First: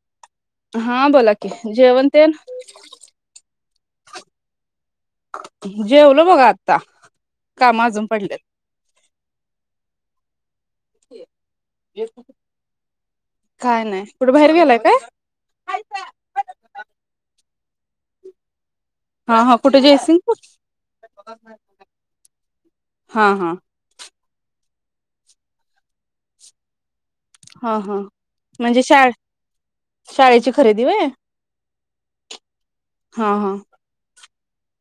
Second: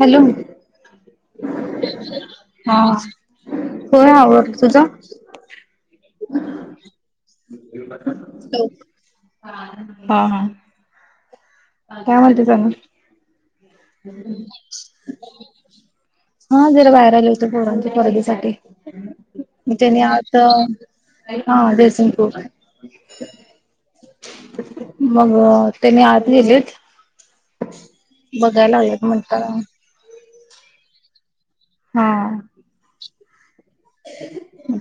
Hello हा बोला की, जेवणं तेन? हो आवरलं तुझ? जेवलो बघा आता काम अजून पडल्यात हा हा. काय म्हणतेस आणि? काय नाही कुठे बाहेर गेलाय काय हा जरा वायरल घरांच्या परडीसाठी हा हा कुठे त्यानी जयसिंगपूर आता हा ड्रेसिंग प्रूप हा हा मग त्यांनी आत गेलेत. हा हा बघायला म्हणजे लागलेत म्हणताना शाळेची खरेदी होय. हा. हा हा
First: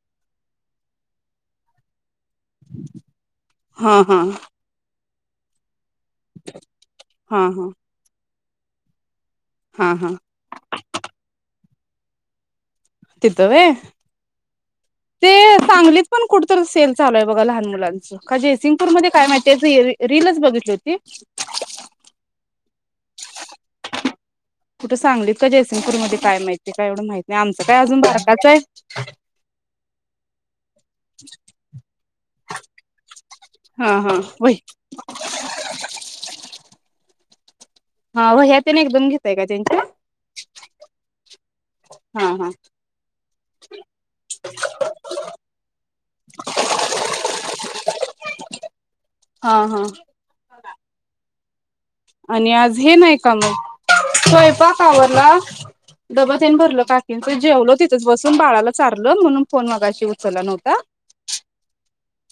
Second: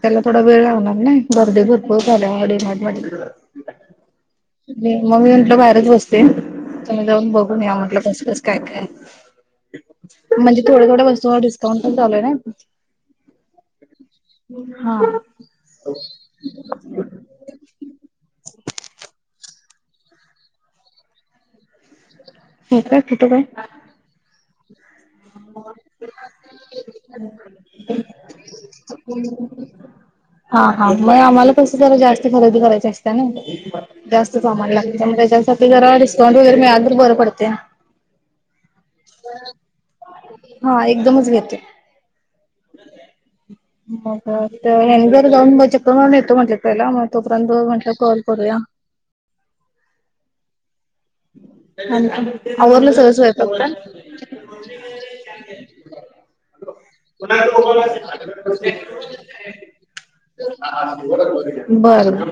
त्याला थोडा वेळ लावणार नाही गर्दी भरपूर झाल्या हा हा मग मी म्हंटलं बाहेरच बस ते तुम्ही जाऊन हा बघून हा या म्हटलं कसं कसं काय काय. हा हा म्हणजे थोड्या थोड्या वस्तूवर डिस्काउंट पण चालू आहे ना. तिथं होय. हा ते सांगलीत पण कुठतं सेल चालूय बघा लहान मुलांचं काय जयसिंगपूरमध्ये काय माहिती. त्याची रीलच बघितली होती. हो काय कुठं ओ? कुठं सांगलीत काय जयसिंगपूर मध्ये काय माहितीय काय एवढं माहिती नाही आमचं काय अजून बारकाच आहे. हा हा मग आम्हाला पैसे जरा जास्त खरेदी करायची असते ना हा हा जास्त वही सामान लागतं. त्याच्यासाठी जरा डिस्काउट वगैर मिळाल तर बरं पडत. हा वह्या तेन एकदम घेताय का त्यांच्या. हा एकदमच घेते. हा हा मग हेनी जरा जाऊन बघुन चेक करून येतो म्हटलं पहिला मग तोपर्यंत म्हटलं कॉल करूया. [inaudible] हा हा. आणि आज आवरलं हे सगळं नाही का स्वयंपाक मग पण स्वयंपाक आवरला डबा तेन भरल काकींच जेवलो तिथंच बसून बाळाला चारलं म्हणून फोन मगाशी उचलला नव्हता. बर.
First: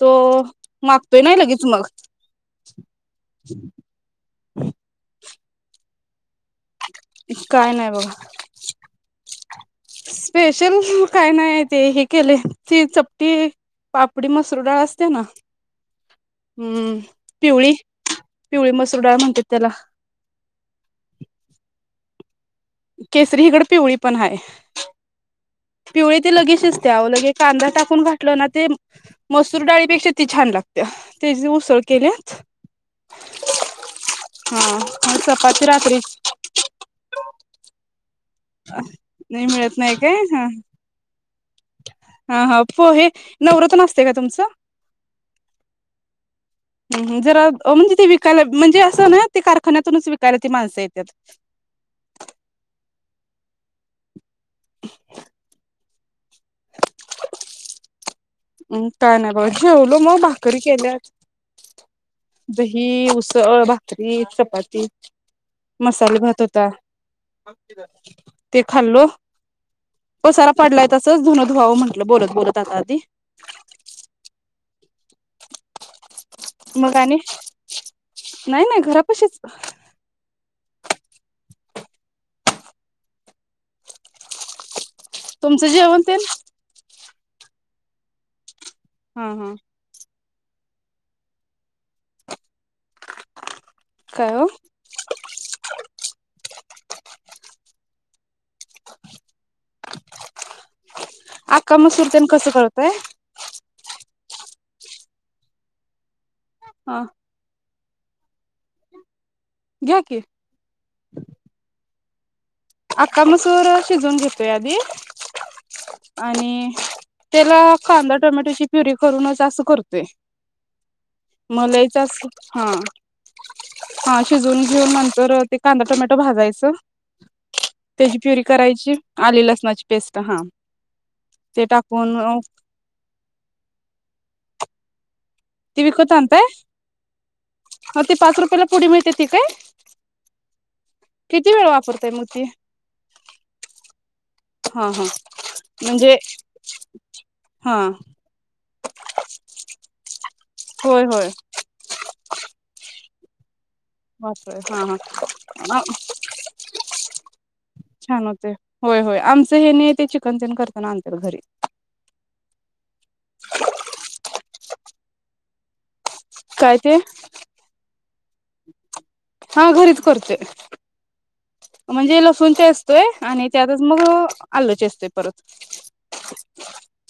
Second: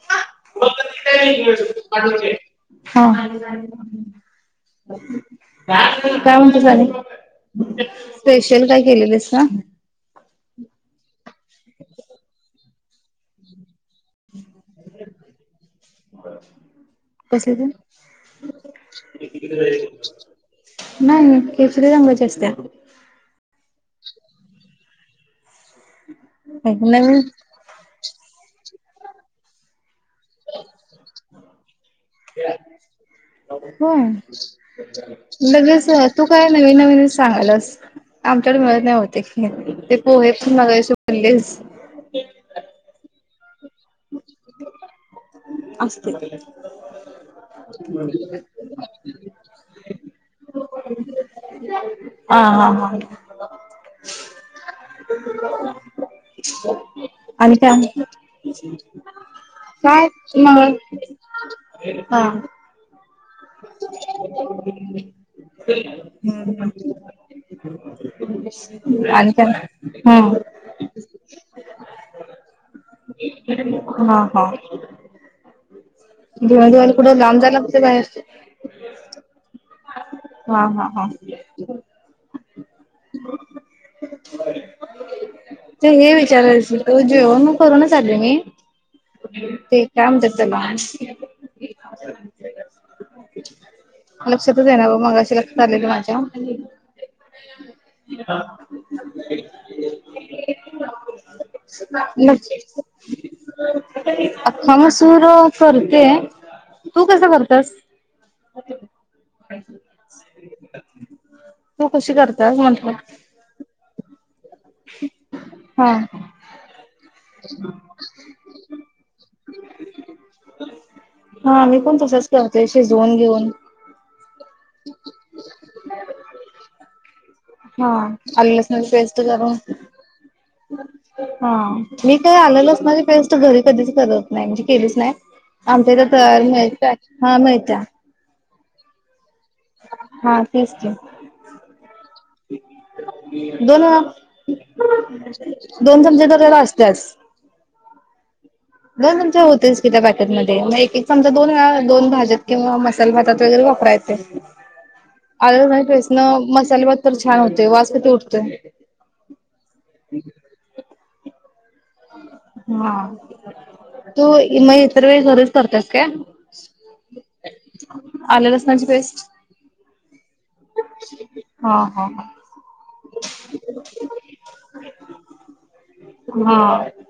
तो मागतोय नाही लगेच मग [unintelligible] हा. काय म्हणतीस आणि? काय नाही बघ, स्पेशल काय केलेलीस ना स्पेशल काय नाही. ते हे केले त चपटी पापडी मसरू डाळ असते ना. हम्म कसली ते? पिवळी पिवळी मसूर डाळ म्हणतेात त्याला. नाही केशरी रंगाची असत्या. केसरी हिगड पिवळी पण आहे. पिवळी ते लगेचच त्या अ नवीन लगे कांदा टाकून घाातलं ना ते मसूर डाळीपेक्षा ती छान लागते. त्याची उसळं [unintelligible] हो, हा चपाती लगेच रात्री तू काय नवीन नवीनच सांगाल्यास. आमच्याकडे मिळत नाही ओ ते, मिळत नाही ते काय पोहे हा पण मगाशी ओलेच. हा हा पोहे नवरत असते का तुमचं? असते. हम जरा म्हणजे ते विकायला म्हणजे असं ना ते कारखान्यातूनच विकायला ती माणसं येतात. हा हा हा. आणि काय मग? म्हणतान ब जेवलो मग भाकरी केल्यात हा दही उ सळ, भाकरी, चपाती मसाला भात होता. ते खाल्लो. आणि काय? हम्म पसारा पडलाय तसंच धुनं धुवावं म्हटलं बोलत बोलत आता आधी. हा हा. धून धुवायला मग आणि कुठे लांब जायला लागते काय बाहेर. नाही नाही घरापशीच हा हा हा. तुमचं ते जेवण हे विचारायच होतं. जेवन मग करून आली मी हा हा ते काय म्हणतात. त्याला काय हो लक्षातच येईना बघ मगाशी लक्षात आलेली माझ्या. हा. [inaudible] अख्खा मसूर तेन कसं लक्ष करताय? आख्खा मसूर करतोय हा तू कस करत्यास? घ्या की तु कशी कर अख्खा मसूर शिजवून घेतोय आधी हा आणि त्याला कांदा टोमॅटोची प्युरी करूनच असं करतोय. हा मी पण मलाईच अस तसच हा. करते शिजवून घेऊन हा शिजवून घेऊ नंतर ते कांदा टोमॅटो भाजायचं. हा त्याची प्युरी आलं लसणाची करायची पेस्ट आली करून लसणाची पेस्ट हा हा ते मी टाकून काय आलं लसणाची पेस्ट घरी कधीच करत नाही म्हणजे कधी केलीच नाही. ती आमच्या इथ विकत तयार आणताय मिळत हा मिळत्या. ती पाच रुपयाला पुडी मिळते ती काय हा तेच की किती वेळ वापरताय मग ती? दोन वेळा. हा हा दोन म्हणजे चमचे त्याच्यात असत्याच. हा दोन चमचे होतेस कि त्या पॅकेट मध्ये एक होय एक होय चमचा दोनवेळा दोन भाज्यात किंवा मसाला भात वगैरे वा प्राय येतंय. वापरय हा ह मसाले भात तर छान होते वास किती छान उठतोय होते होय होय आमचं हे नी ते चिकन तेन करताना आणत्यात घरी. हा तू मग इतर वेळ घरीच करतेस काय? काय ते? आलं लसणाची पेस्ट हा घरीच करतोय. हा हा म्हणजे लसूणचा चेचतोय आणि त्यातच मग आल चेचतोय परत. हा.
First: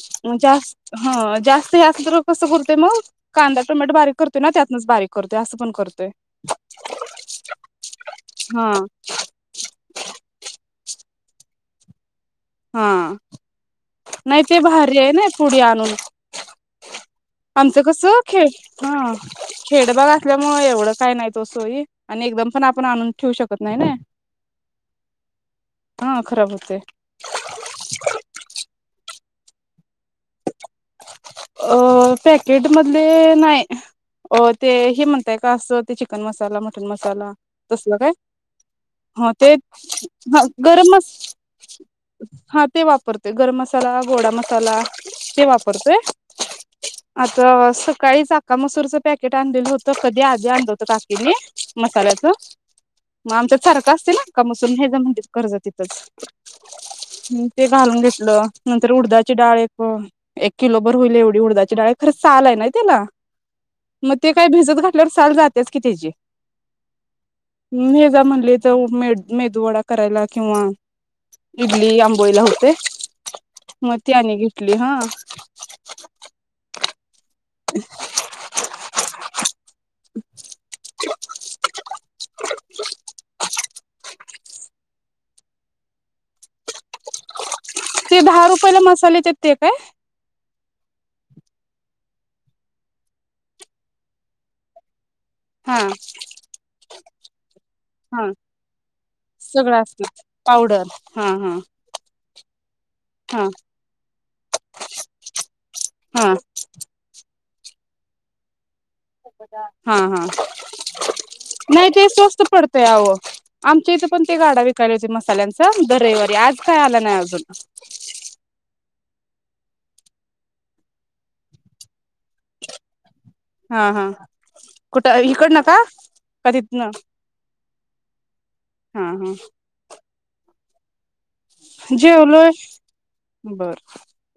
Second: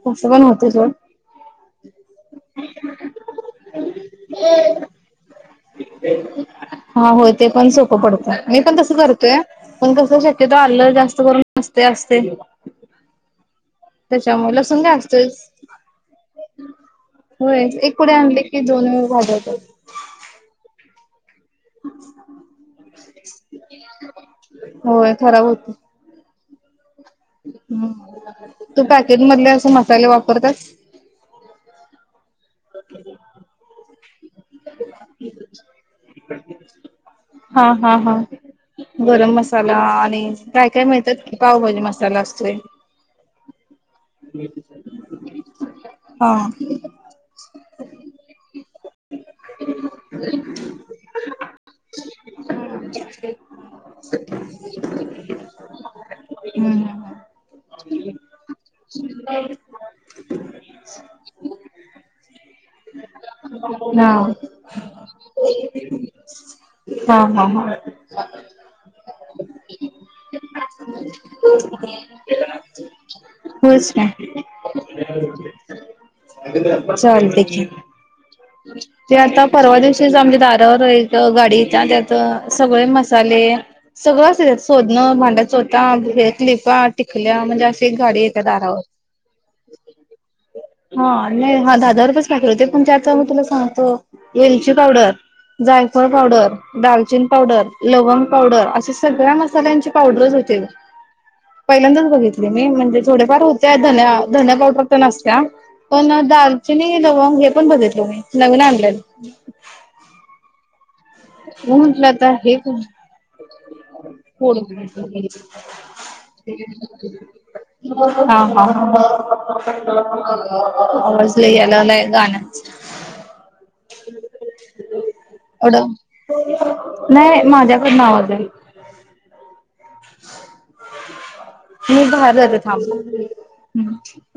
तसं पण जात होते सोड हा जास्त. ह कसं करते मग? कांदा टोमॅटो बारीक करते ना? त्यातनच बारीक करते असं पण करतोय. हो ते पण सोपं पडत. मी हा पण तसंच करतोय पण कस शक्यत आलं जास्त करून नसते असते. हा नाही त्याच्यामुळे ते लसूण भारी काय आहे. ना असतोयच पुढे आणून. होय आमचं एक कस पुढे आणले खेळ की दोन वेळ हा भाजवतात खेडबाग असल्यामुळे एवढं काय नाहीत ओ सोई आणि एकदम पण आपण आणुन ठेवू शकत नाही ना? होय हा खराब होते. हं तू पॅकेट मधले असे मसाले वापरतेस? अ पॅकेटमधले नाही. अ ते हे म्हणताय का? असं, ते चिकन मसाला, मटण मसाला हा हा तसला काय? हा गरम हो ते मसाला आणि काय काय गरम मिळतात की पावभाजी मसाला असतोय हा ते वापरते गरम मसा ला, गोडा मसाला ते वाप रते. हा आता सकाळीच अख्खा मसुरच पॅ केट आणलेलं होत. कधी आधी आण होत काकीने मसाल्याच. मग आमचात सारख असते ना? का मसूर हे्याज म्हणते कर्ज तिथंच. हम्म ह् ते घालून घेतलं. नंतर उडदाची डाळ एक एक किलो भर होईल एवढी हुडदाची डाळे खरं चाल आहे ना त्याला? हा मग ते काय भिजत घातल्यावर साल जातेच की त्याची. हा हा हा हे ज म्हणले तर मे मेदू वडा करायला किंवा इडली आंबोईला होतय मग ती आणि घेतली हा. चालतय की. ते आता परवा दिवशीच आमच्या दारवर एक गाडी त्यात सगळे मसाले सगळं अस शोधणं भांड्या चोता हे क्लिपा टिकल्या म्हणजे, अशी ते गाडी येत्या दहा रुपयाला दारावर मसाले येतात ते काय हा. नाही हा दहा द रुपच पाकीट होते पण त्याचा मी तुला सांगतो वेलची पावडर हा जायफळ पावडर, दालचीन पावडर, लवंग हा पावडर अशा सगळ्या सगळं मसाल्यांची असत पावडर पावडर ह. पहिल्यांदाच बघितली मी. म्हणजे थोडेफार हा होते धन धन्या पावडर तेन आसत्या. पण हा दालचिनी, लवंग हे पण बघितलं मी नवीन आणल्यान. हा हा. [inaudible] नाही ते म्हंटलं आता स्वस्त हे कोण पडतय अह आमच्या इथे पण ते गाडा विकायला येतो मसाल्यांचा दर रविवारी. आज काय आला नाही अजून हा हा. आवाज लयी यायलागलाय. हा हा कुठं इकड न का? एवढं का तिथनं नाही. माझ्याकड आवाज आहे. हा हा मी बाहेर जेवलोय जाते थांब. बर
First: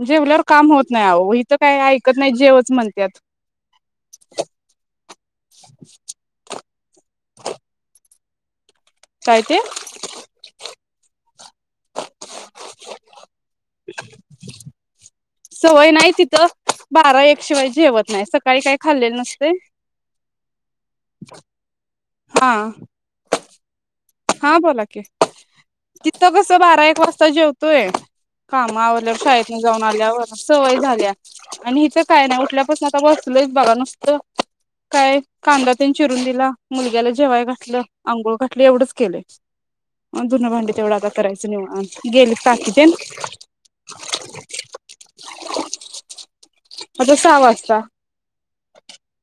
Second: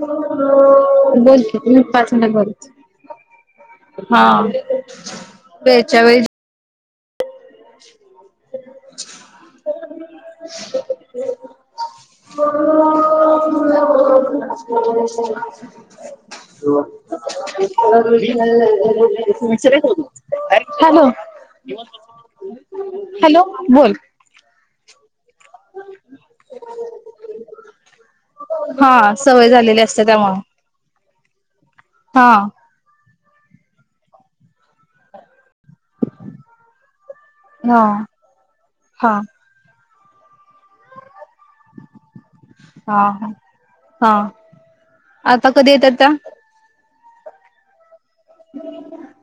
जेवल्यावर काम होत नाही अहो बोल इथं काय की, पाच ऐकत मिनिट नाही बोल. जेवच म्हणत्यात हा वेळच्यावेळी [inaudible] [inaudible] काय ते? [inaudible] सवय नाही तिथं [unintelligible] बारा एक शिवाय जेवत नाही सकाळी काय खाल्लेलं नसतंय हॅलो, हा हॅलो बोल. हा बोला कि तिथं कस बारा एक वाजता जेवतोय. काम हा आवरल्या सवय शाळेतने झालेली जाऊन असते आल्यावर त्यामुळं. सवय झाल्या आणि हिचं काय हा. नाही उठल्यापासून आता बस सलोयच बघा नसत काय कांदा त्याने चिरून दिला मुलग्याला जेवय घातलं, हा अंघोळ घातलं एवढंच हा केलं. दुन्ह भांडि तेवढ आता करायचं निवांत गेलीत काकीतेन? हा हा हा. आता कधी येतात त्या? आता सहा वाजता,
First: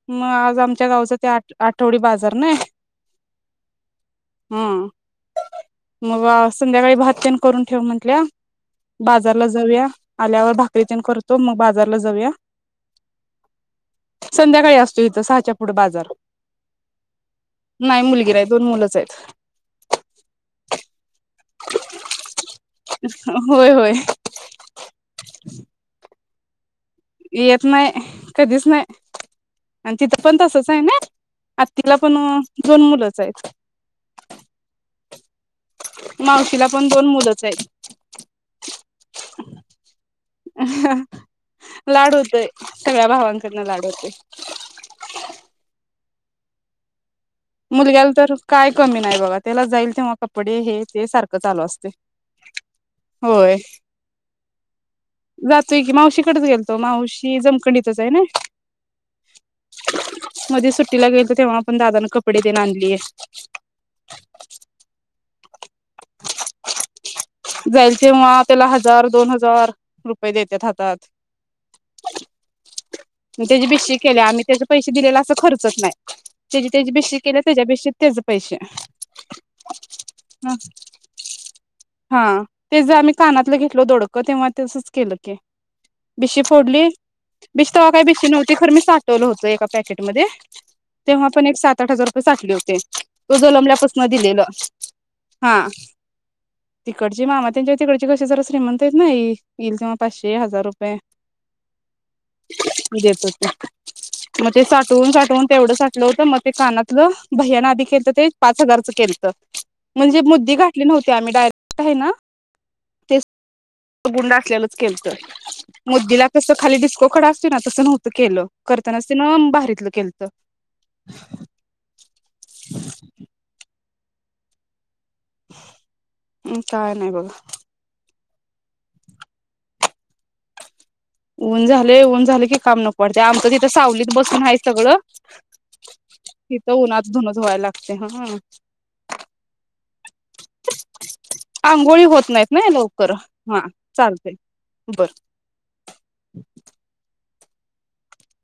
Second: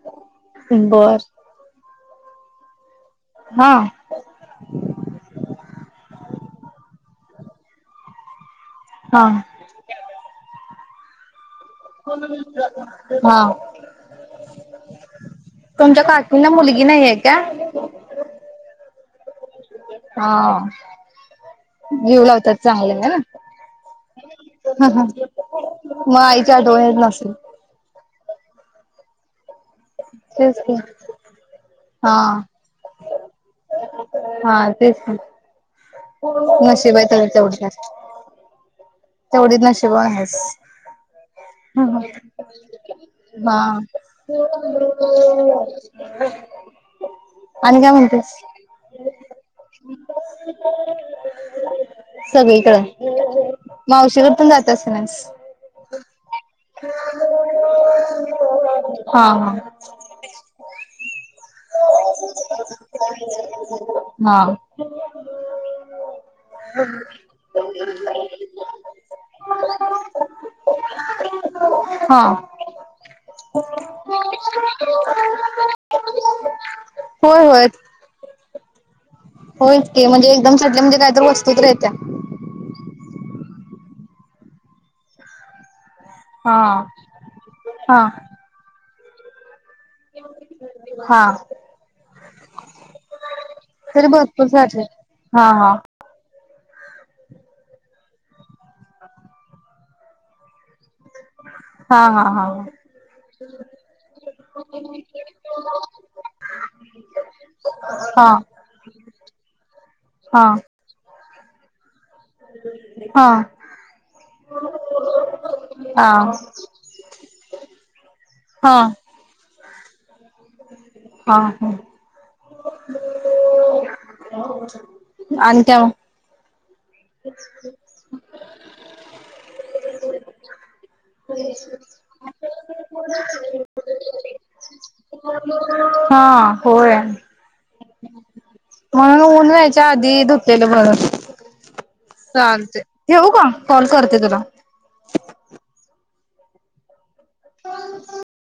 मग आज आमच्या गावच बर. ते आठवडी बाजा र नाही हा हम्म मग संध्याकाळी भात तेन करून ठेव म्हंटल्या. हा बाजारला जाऊया आल्यावर भा करी तेन करतो मग बाजारला जाऊया [unintelligible] हा संध्याकाळी असतो इथं सहाच्या पुढे तुमच्या बाजार. काकींना मुलगी नाहीये का? नाही मुलगी नाही दोन मुलं. च आहे. हा [unintelligible] होता चांगले ना. होय होय ह ह मग आईच्या आठवन येते नसेल. येत नाही कधीच नाही. आणि तिथं पण तेच तसच की आहे ना आतिला पण हा दोन मुलंच आहेत. हा तेच. मावशीला पण नशिबाई दोन आहे तर मुलंच तेवढ आहेत जास् तेवढीच नशिबवान हाईस. हम लाड होतोय हम सगळ्या हा. भावांकडनं लाड होतोय [inaudible] आणि काय मुलग्याला म्हणतेस तर काय कमी नाही बघा त्याला जाईल तेव्हा कपडे हे ते सारखं चालू असते. सगळीकडं. होय जातोय की मावशीकडेच गेल तो मावशी जमकंडीतच आहे ना. हा मध्ये सुट्टीला गेल तर तेव्हा आपण दादान कप डे तेन आणली. हा हा [inaudible] जायल तेव्हा त्याला हजार दोन हजार रुपये देतात हातात. हा. त्याची बेशी केल्या आम्ही त्याचे पैसे दिलेला असं खर्च नाही त्याची त्याची बेशशी केल्या होय त्याच्या होय बेशी त्याचं पैसे. होयच कि म्हणजे एकदम [unintelligible] म्हणजे काहीत वस्तूत येत्या. ते ज आम्ही कानातलं घेतलो दोडक तेव्हा तसच केलं कि. बिशी फोडली हा बिशी तेव्हा काही हा बिशी नव्हती खर मी साठवलं होतं एका पॅ- केट मध्ये, हा तेव्हा पण एक सात आठ हजार रुपये साठले होते. तुझ तरी जलंबल्यापासनं दिलेलं भरपूर साठले हा. तिकडची मामा त्यांच्या तिकडची कशी जरा श्रीमंत आहेतेत ना येईल तेव्हा पाचशे हजार रुपये हा हा हा. देत होते मग ते साठवून साठवून तेवढं साठलं होतं मग ते कानातलं भैयांन आधी केलं ते हा पाच हजारचं केलं त. म्हणजे हा मुद्दी घाठली नव्हते आम्ही डायरेक्ट हेन हा. त गुंड असल्यालाच केलत हा मुद्दीला कस खाली डिस्को खडा असतो ना तसं नव्हतं केलं. हा तना ना भारी हा हा. [unintelligible] आणि त्या काय नाही बघा ऊन झाले ऊन झाले की काम नको पडते आमचं तिथं सावलीत बसून आहे सगळं. हा तिथं होय. उन्हात धुन धुवायला लागते हा म्हणून ऊन जायच्या आधी धूतलेलं बर. गोळी होत नाहीत ना लवकर हा कॉल करते चालते तुला. बर. [inaudible] [inaudible]